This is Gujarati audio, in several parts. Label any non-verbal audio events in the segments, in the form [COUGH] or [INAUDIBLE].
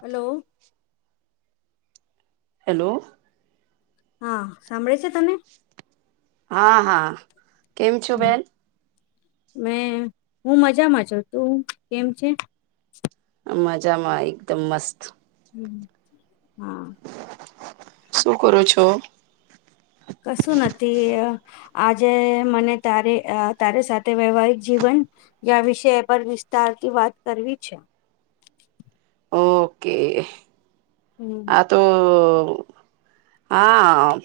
હલો હેલો હા સાંભળે છે તને હા હા કેમ છો બેન મેં હું મજામાં છુ તું કેમ છે મજામાં એકદમ મસ્ત હમ્મ હા શું કરો છો કસું નથી તે આજે મને તારે અ તારે સાથે વૈવાહિક જીવન યા વિષે પર વિસ્તારથી વાત કરવી છે ઓકે હમ્મ આ તો હા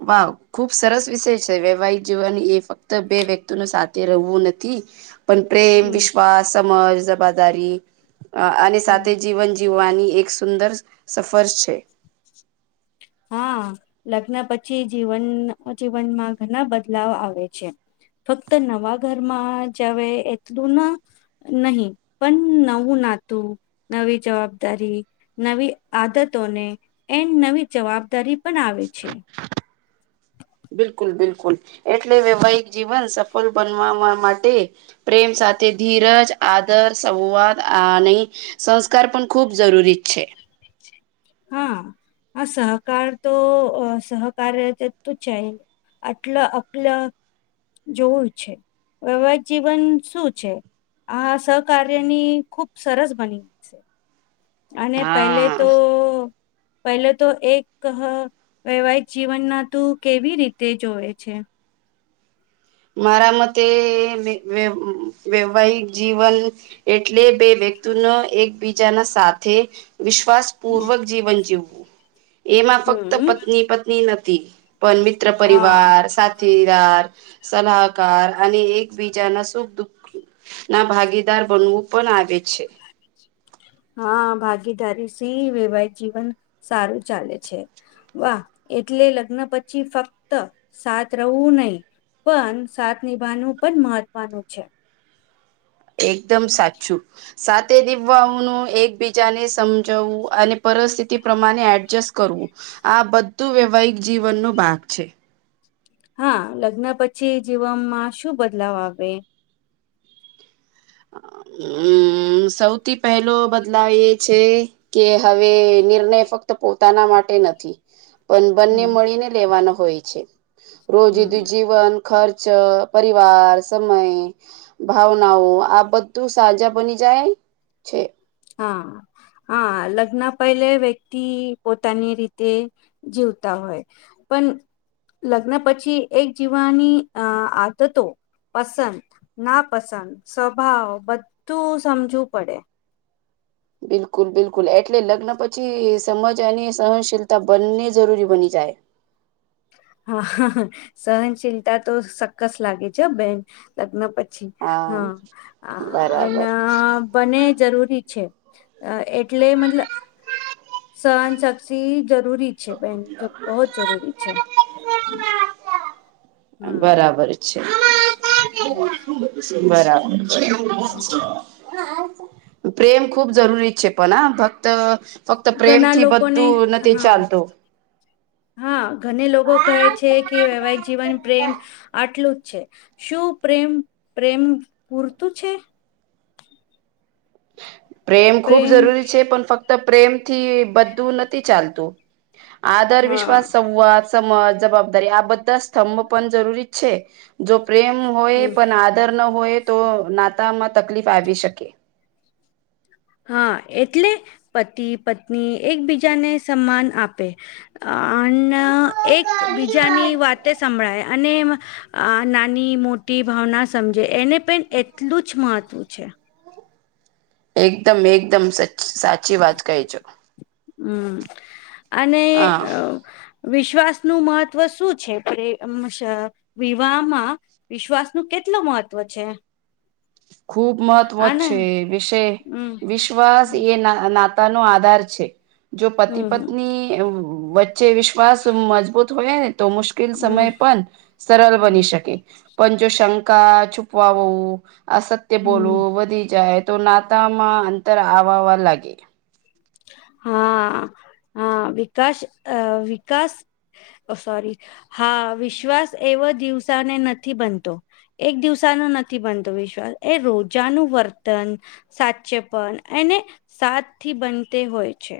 વા ખુબ સરસ વિષય છે વૈવાહિક જીવન એ ફક્ત બે વ્યક્તિ નુ સાથે રહેવું નથી પણ પ્રેમ હમ વિશ્વાસ સમજ જવાબદારી અને હમ સાથે જીવન જીવવાની એક સુંદર સફર છે હા લગ્ન પછી જીવન જીવનમાં ઘણા બદલાવ આવે છે ફક્ત નવા ઘરમાં જ આવે એટલું ના નહી પણ નવું નાતું નવી જવાબદારી નવી આદતોને એ નવી જવાબદારી પણ આવે છે બિલકુલ બિલકુલ એટલે વૈવાહિક જીવન સફળ બનવાવા માટે પ્રેમ સાથે ધીરજ આદર સંવાદ આ નહીં સંસ્કાર પણ ખુબ જરૂરી જ છે હા આ સહકાર તો સહકાર્ય તો જાયે આટલા અકલા જોવું છે વૈવાહિક જીવન શું છે આ સહકાર્યની ખુબ સરસ બની છે અને પહેલે હા તો પહેલે તો એક વૈવાહિક જીવનમાં તું કેવી રીતે જોવે છે મારા મતે વૈવાહિક જીવન એટલે બે વ્યક્તિનો એકબીજાના સાથે વિશ્વાસ પૂર્વક જીવન જીવવું એમાં ફક્ત હમ પત્ની પ તી નથીતી પણ મિત્ર હા પરિવાર સાથીદાર સલાહકાર અને એકબીજાના સુખ દુઃખ ના ભાગીદાર બનવું પણ આવે છે હા ભાગીદારી સી વૈવાહિક જીવન સારું ચાલે છે વાહ એટલે લગ્ન પછી ફક્ત સાત રહવું નહી પણ સાથ નિભાવાનું પણ મહત્વનું છે એકદમ સાચું. સાથે દિવવાનું એકબીજાને સમજાવવું અને પરિસ્થિતિ પ્રમાણે એડજસ્ટ કરવું. આ બધું વૈવાહિક જીવનનો ભાગ છે. હા લગ્ન પછી જીવનમાં શું બદલાવ આવે હમ્મ સૌથી પહેલો બદલાવ એ છે કે હવે નિર્ણય ફક્ત પોતાના માટે નથી પણ બંને હમ મળીને લેવાનો હોય છે હમ રોજુદું જીવન ખર્ચ પરિવાર સમય ભાવનાઓ આ બધું સાજા બની જાય છે. હા. હા લગ્ન પહેલે વ્યક્તિ પોતાની રીતે જીવતા હોય. પણ લગ્ન પછી એક જીવવાની અ આદતો પસંદ. ના પસંદ સ્વભાવ બધું સમજવું પડે. બિલકુલ બિલકુલ એટલે લગ્ન પછી સમજ અને સહનશીલતા બંને જરૂરી બની જાય. હા હ સહનશીલતા તો સક્કસ લાગે છે બેન. લગ્ન પછી હા બરાબર અન. બને જરૂરી છે એટલે મતલબ. સહન સાક્ષી જરૂરી છે બેન બહુ જ જરૂરી છે. બરાબર છે. હમ [UNINTELLIGIBLE] બરાબર બરાબર. પ્રેમ ખૂબ જરૂરી છે પણ હ ફક્ત ફક્ત ઘણા પ્રેમથી લોકોને બધું નથી હા ચાલતું. હા ઘને લોકો કહે છે કે વૈવાહિક જીવન પ્રેમ આટલું જ છે શું? પ્રેમ પ્રેમ પૂરતું છે. પ્રેમ ખૂબ જરૂરી છે પણ ફક્ત પ્રેમથી બધું નથી ચાલતું. આદર હા વિશ્વાસ સંવાદ. જવાબદારી આ બધા સ્તંભ પણ જરૂરી છે જો પ્રેમ હોય હમ પણ અતાર ના હોય તો નાતામાં તકલીફ આવી શકે. હા એટલે પતિ પત્ની એકબીજાને સન્માન આપે. અને એક બીજાની વાતે સંભળાય અને. આ નાની મોટી ભાવના સમજે એને પણે એટલું જ મહત્વ છે. એકદમ એકદમ સચ સાચી વાત કહેજો. હમ અને હા અ. વિશ્વાસ નું મહત્વ શું છે વિવાહમાં. વિશ્વાસ નું કેટલ મહત્વ છે? ખૂબ મહત્વ આને છે વિષે હમ વિશ્વાસ હમ એ ના. અનાતા નો આધાર છે જો પતિ હમ પત્ની વચે. વચ્ચે જે વિશ્વાસ મજબૂત હોય ને તો મુશ્કેલ હમ સમય પણ સરળ હમ બની શકે. પણ જો શંકા છુપવાું અસત્ય હમ બોલવું વધી જાય. તો નાતામાં અંતર આવવા લાગે. હા હા વિકાસ અ વિકાસ. સોરી હા વિશ્વાસ એવો દિવસાને નથી બનતો. એક દિવસાનો નથી બનતો વિશ્વાસ એ રોજાનું વર્તન. સાચે પણ એને સાત થી બનતે હોય છે.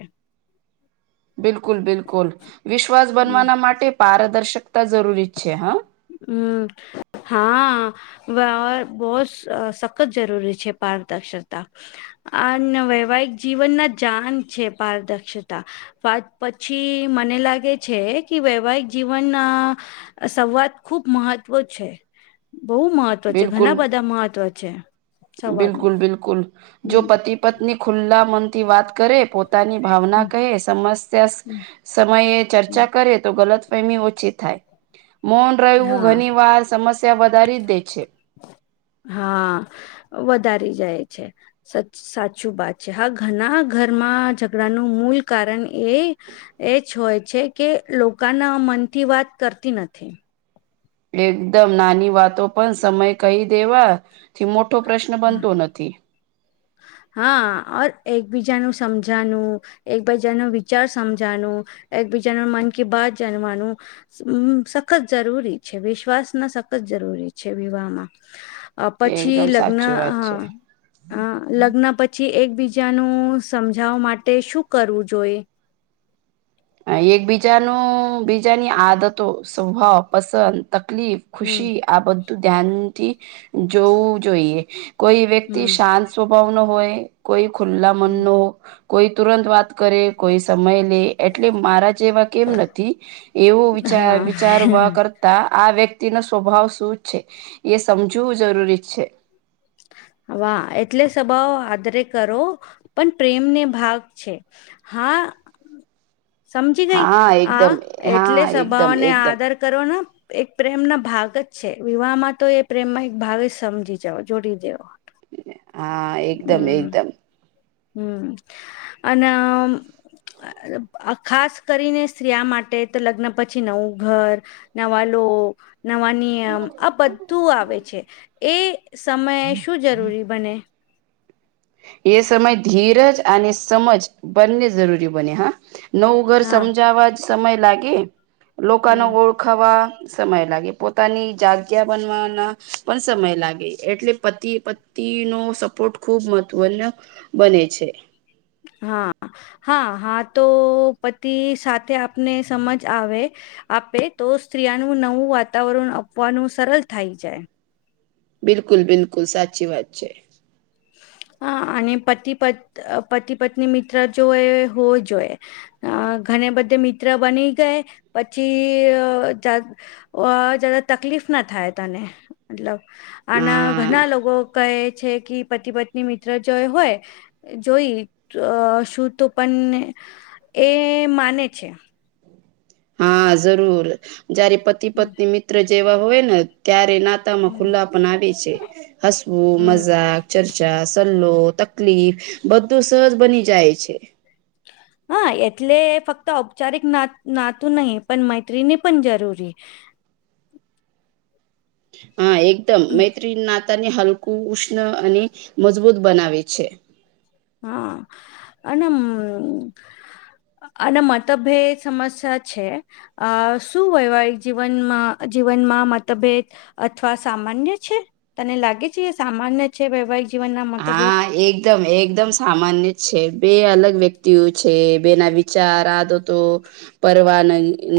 બિલકુલ બિલકુલ વિશ્વાસ હમ બનવાના માટે પારદર્શકતા જરૂરી છે હા. હમ હા. વ્ય બોહ જ સખત જરૂરી છે પારદર્શકતા. આ વૈવાહિક જીવન ના જાન છે પારદર્શતા. પા પછી મને લાગે છે કે વૈવાહિક જીવન. સંવાદ ખુબ મહત્વ છે. બહુ મહત્વ છે ઘણા બિલકુલ બધા મહત્વ છે બિલકુલ સંવાદમાં બિલકુલ જો હમ. પતિ પત્ની ખુલ્લા મન થી વાત કરે પોતે. પોતાની ભાવના હમ કહે સમસ્યા સમયે હમ ચર્ચા કરે તો ગલત. પેમી ઓછી થાય મોન રહેવું હા ઘણી વાર સમસ્યા વધારી દે. છે હા, વધારી જાય છે. સચ-સાચું બાત છે. હા ઘણા ઘરમાં ઝઘડાનું મૂલ કારણ એ એ જ હોય છે કે લોકોના મનથી વાત કરતી નથી. એકદમ નાની વાતો પણ સમય કહી દેવા થી મોટો પ્રશ્ન બનતો નથી. હા આ ઔર એકબીજાનું સમજાનું એકબીજા નું વિચાર સમજાનું એકબીજાનું મન કી બાત જાણવાનું હમ્મ સખત જરૂરી છે વિશ્વાસ ના સખત જરૂરી છે વિવાહમાં. અહ એ પછી એકદમ લગ્ન સાચી વાત હ છે અહ લગ્ન પછી એકબીજાનું સમજાવ માટે શું કરવું જોઈ. અહ એકબીજાનો બીજાની આદતો સ્વભાવ પસંદ તકલીફ હમ ખુશી આ બધું ધ્યાનથી જોવું જોઈએ કોઈ વ્યક્તિ હમ શાંત સ્વભાવ નો હોય કોઈ ખુલ્લા મન હમ. ન કોઈ તુરંત વાત કરે કોઈ સમય લે એટલે મારા જેવા કેમ નથી એવો વિચાર હા વિચારવા કર તા આ વ્યક્તિ નો સ્વભાવ શું છે એ સમજવું જરૂરી છે. વાહ એટલે સ્વભાવ આદરે કરો પણ પ્રેમને ભાગ છે. હા. સમજી ગઈ હા આ એકદમ એટલે હા એકદમ સભાઓને એકદમ આદર કરો ના એક પ્રેમ ના ભાગ જ છે વિવાહમાં તો એ પ્રેમમાં એક ભાગ જ સમજી જાવ. જોડી દેવા. હા, એકદમ એકદમ. હમ્મ, અને આમ અહ ખાસ કરીને સ્ત્રીયા માટે તો લગ્ન પછી નવું ઘર નવા લો નવાની નિયમ આ બધું આવે છે એ સમયે શું જરૂરી બને. એ સમય ધીરજ અને સમજ બંને જરૂરી બને હા. નવું ઘર હા સમજાવવા જ સમય લાગે લોકોનો હમ ઓળખાવા સમય લાગે પોતાની જગ્યા બનવાના પણ સમય લાગે એટલે પતિએ પત તી નો સપોર્ટ ખુબ મહત્વ ન બને છે. હા હા હા તો પતિ સાથે આપને સમજ આવે. આપે તો સ્ત્રીયાનું નવું વાતાવરણ આપવાનું સરલ થઈ જાય. બિલકુલ બિલકુલ સાચી વાત છે. હા, અને પતિ પત અહ પતિ પત્ની મિત્ર જો એ હોજ હોએ. અહ ઘને બધે મિત્ર બની ગય પછી અહ જાગ ઓ જ્યાદા તકલીફ ના થાય તને મતલબ આના હા ઘણા લોકો કહે છે કી પતિ પત્ની મિત્ર જો હોય જોઈ તો શું તો પણ એ માને છે. હા, જરૂર જયારે પતિ હમ પત્ની મિત્ર જેવા હોય ને ત્યારે ના તામાં હમ ખુલ્લા પણ આવે છે હસવું હમ મજાક ચર્ચા, સલ્લો, તકલીફ બધું સહજ બની જાય છે. હા એટલે ફક્ત ઔપચારિક ના નાતું નહી પણ મૈતિણી પણ જરૂરી. હા એકદમ મૈત્રી નાતા ને હલકું ઉષ્ણ અને મજબૂત બનાવે છે. હા અનેનમ. અને મતભેદ સમસ્યા છે. અ શું વૈવાહિક જીવનમાં જીવનમાં મતભેદ. અથવા સામાન્ય છે તને લાગે છે સામાન્ય છે વૈવાહિક. જીવનના મતભેદ હા એક એકદમ એકદમ સામાન્ય જ છે બે અલગ વ્યક્તિઓ છે. બેના વિચાર આદતો. પરવાન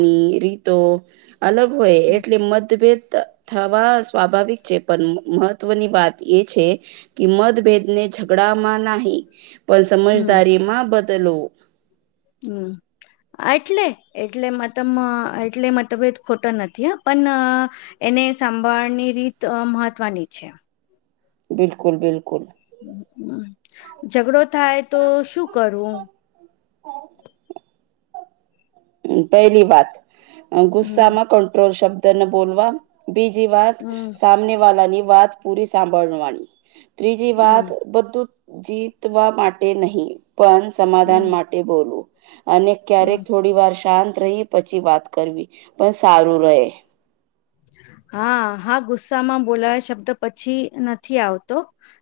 ની રીતો અલગ હોય હમ એટલે મતભેદ. થવા સ્વાભાવિક છે પણ મહત્વની વાત એ છે. કે મતભેદ ને ઝગડા માં નહી પણ હમ સમજદારી માં બદલો. હમ એટલે એટલે મત એટલે મતભેદ ખોટા નથી હ પણ એને સાંભળની રીત મહત્વની છે બિલકુલ બિલકુલ મ ઝઘડો થાય તો શું કરવું [INAUDIBLE] પહેલી વાત હમ ગુસ્સામાં કંટ્રોલ શબ્દને બોલવા બીજી વાત હમ સામને વાળની વાત પૂરી સાંભળવાની ત્રીજી હમ વાત બધું જીતવા માટે નહીં પણ હમ સમાધાન માટે બોલ અને હમ ક્યારેક થોડી વાર શાંત રહી પછી વાત કરવી પણ સારું રહે હા હા ગુસ્સામાં બોલાયો શબ્દ પછી નથી આવતો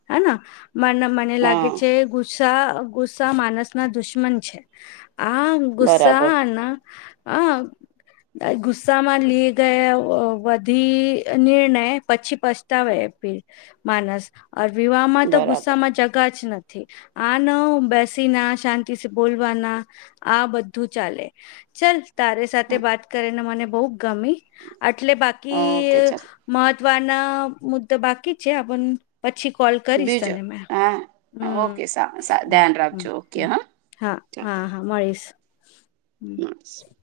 હેના મ મ લાગે હા છે ગુસ્સા ગુસ્સા માનસ ના દુશ્મન છે આ બરાબર ગુસ્સા ના હ ગુસ્સામાં લઈ ગયા બી નિર્ણય પછી પસ્તાવેી માનસ ર વિવાહ માં તો બરાબર ગુસ્સામાં જગ જ નથી આ ન બેસી ના શાંતિ બોલવાના આ બધું ચાલે ચલ તારે સાથે વાત કરીને મને બહ ગમી એટલે બાકી હા ઓકે ચાલ મહત્વના મુદ્દો બાકી છે છે આપ પછી કોલ કરીશ બીજો તને મેં હા હમ ઓકે સા ધ્યાન હમ રાખજો ઓકે હા હા હા ચાલ હા મળીશ [INAUDIBLE]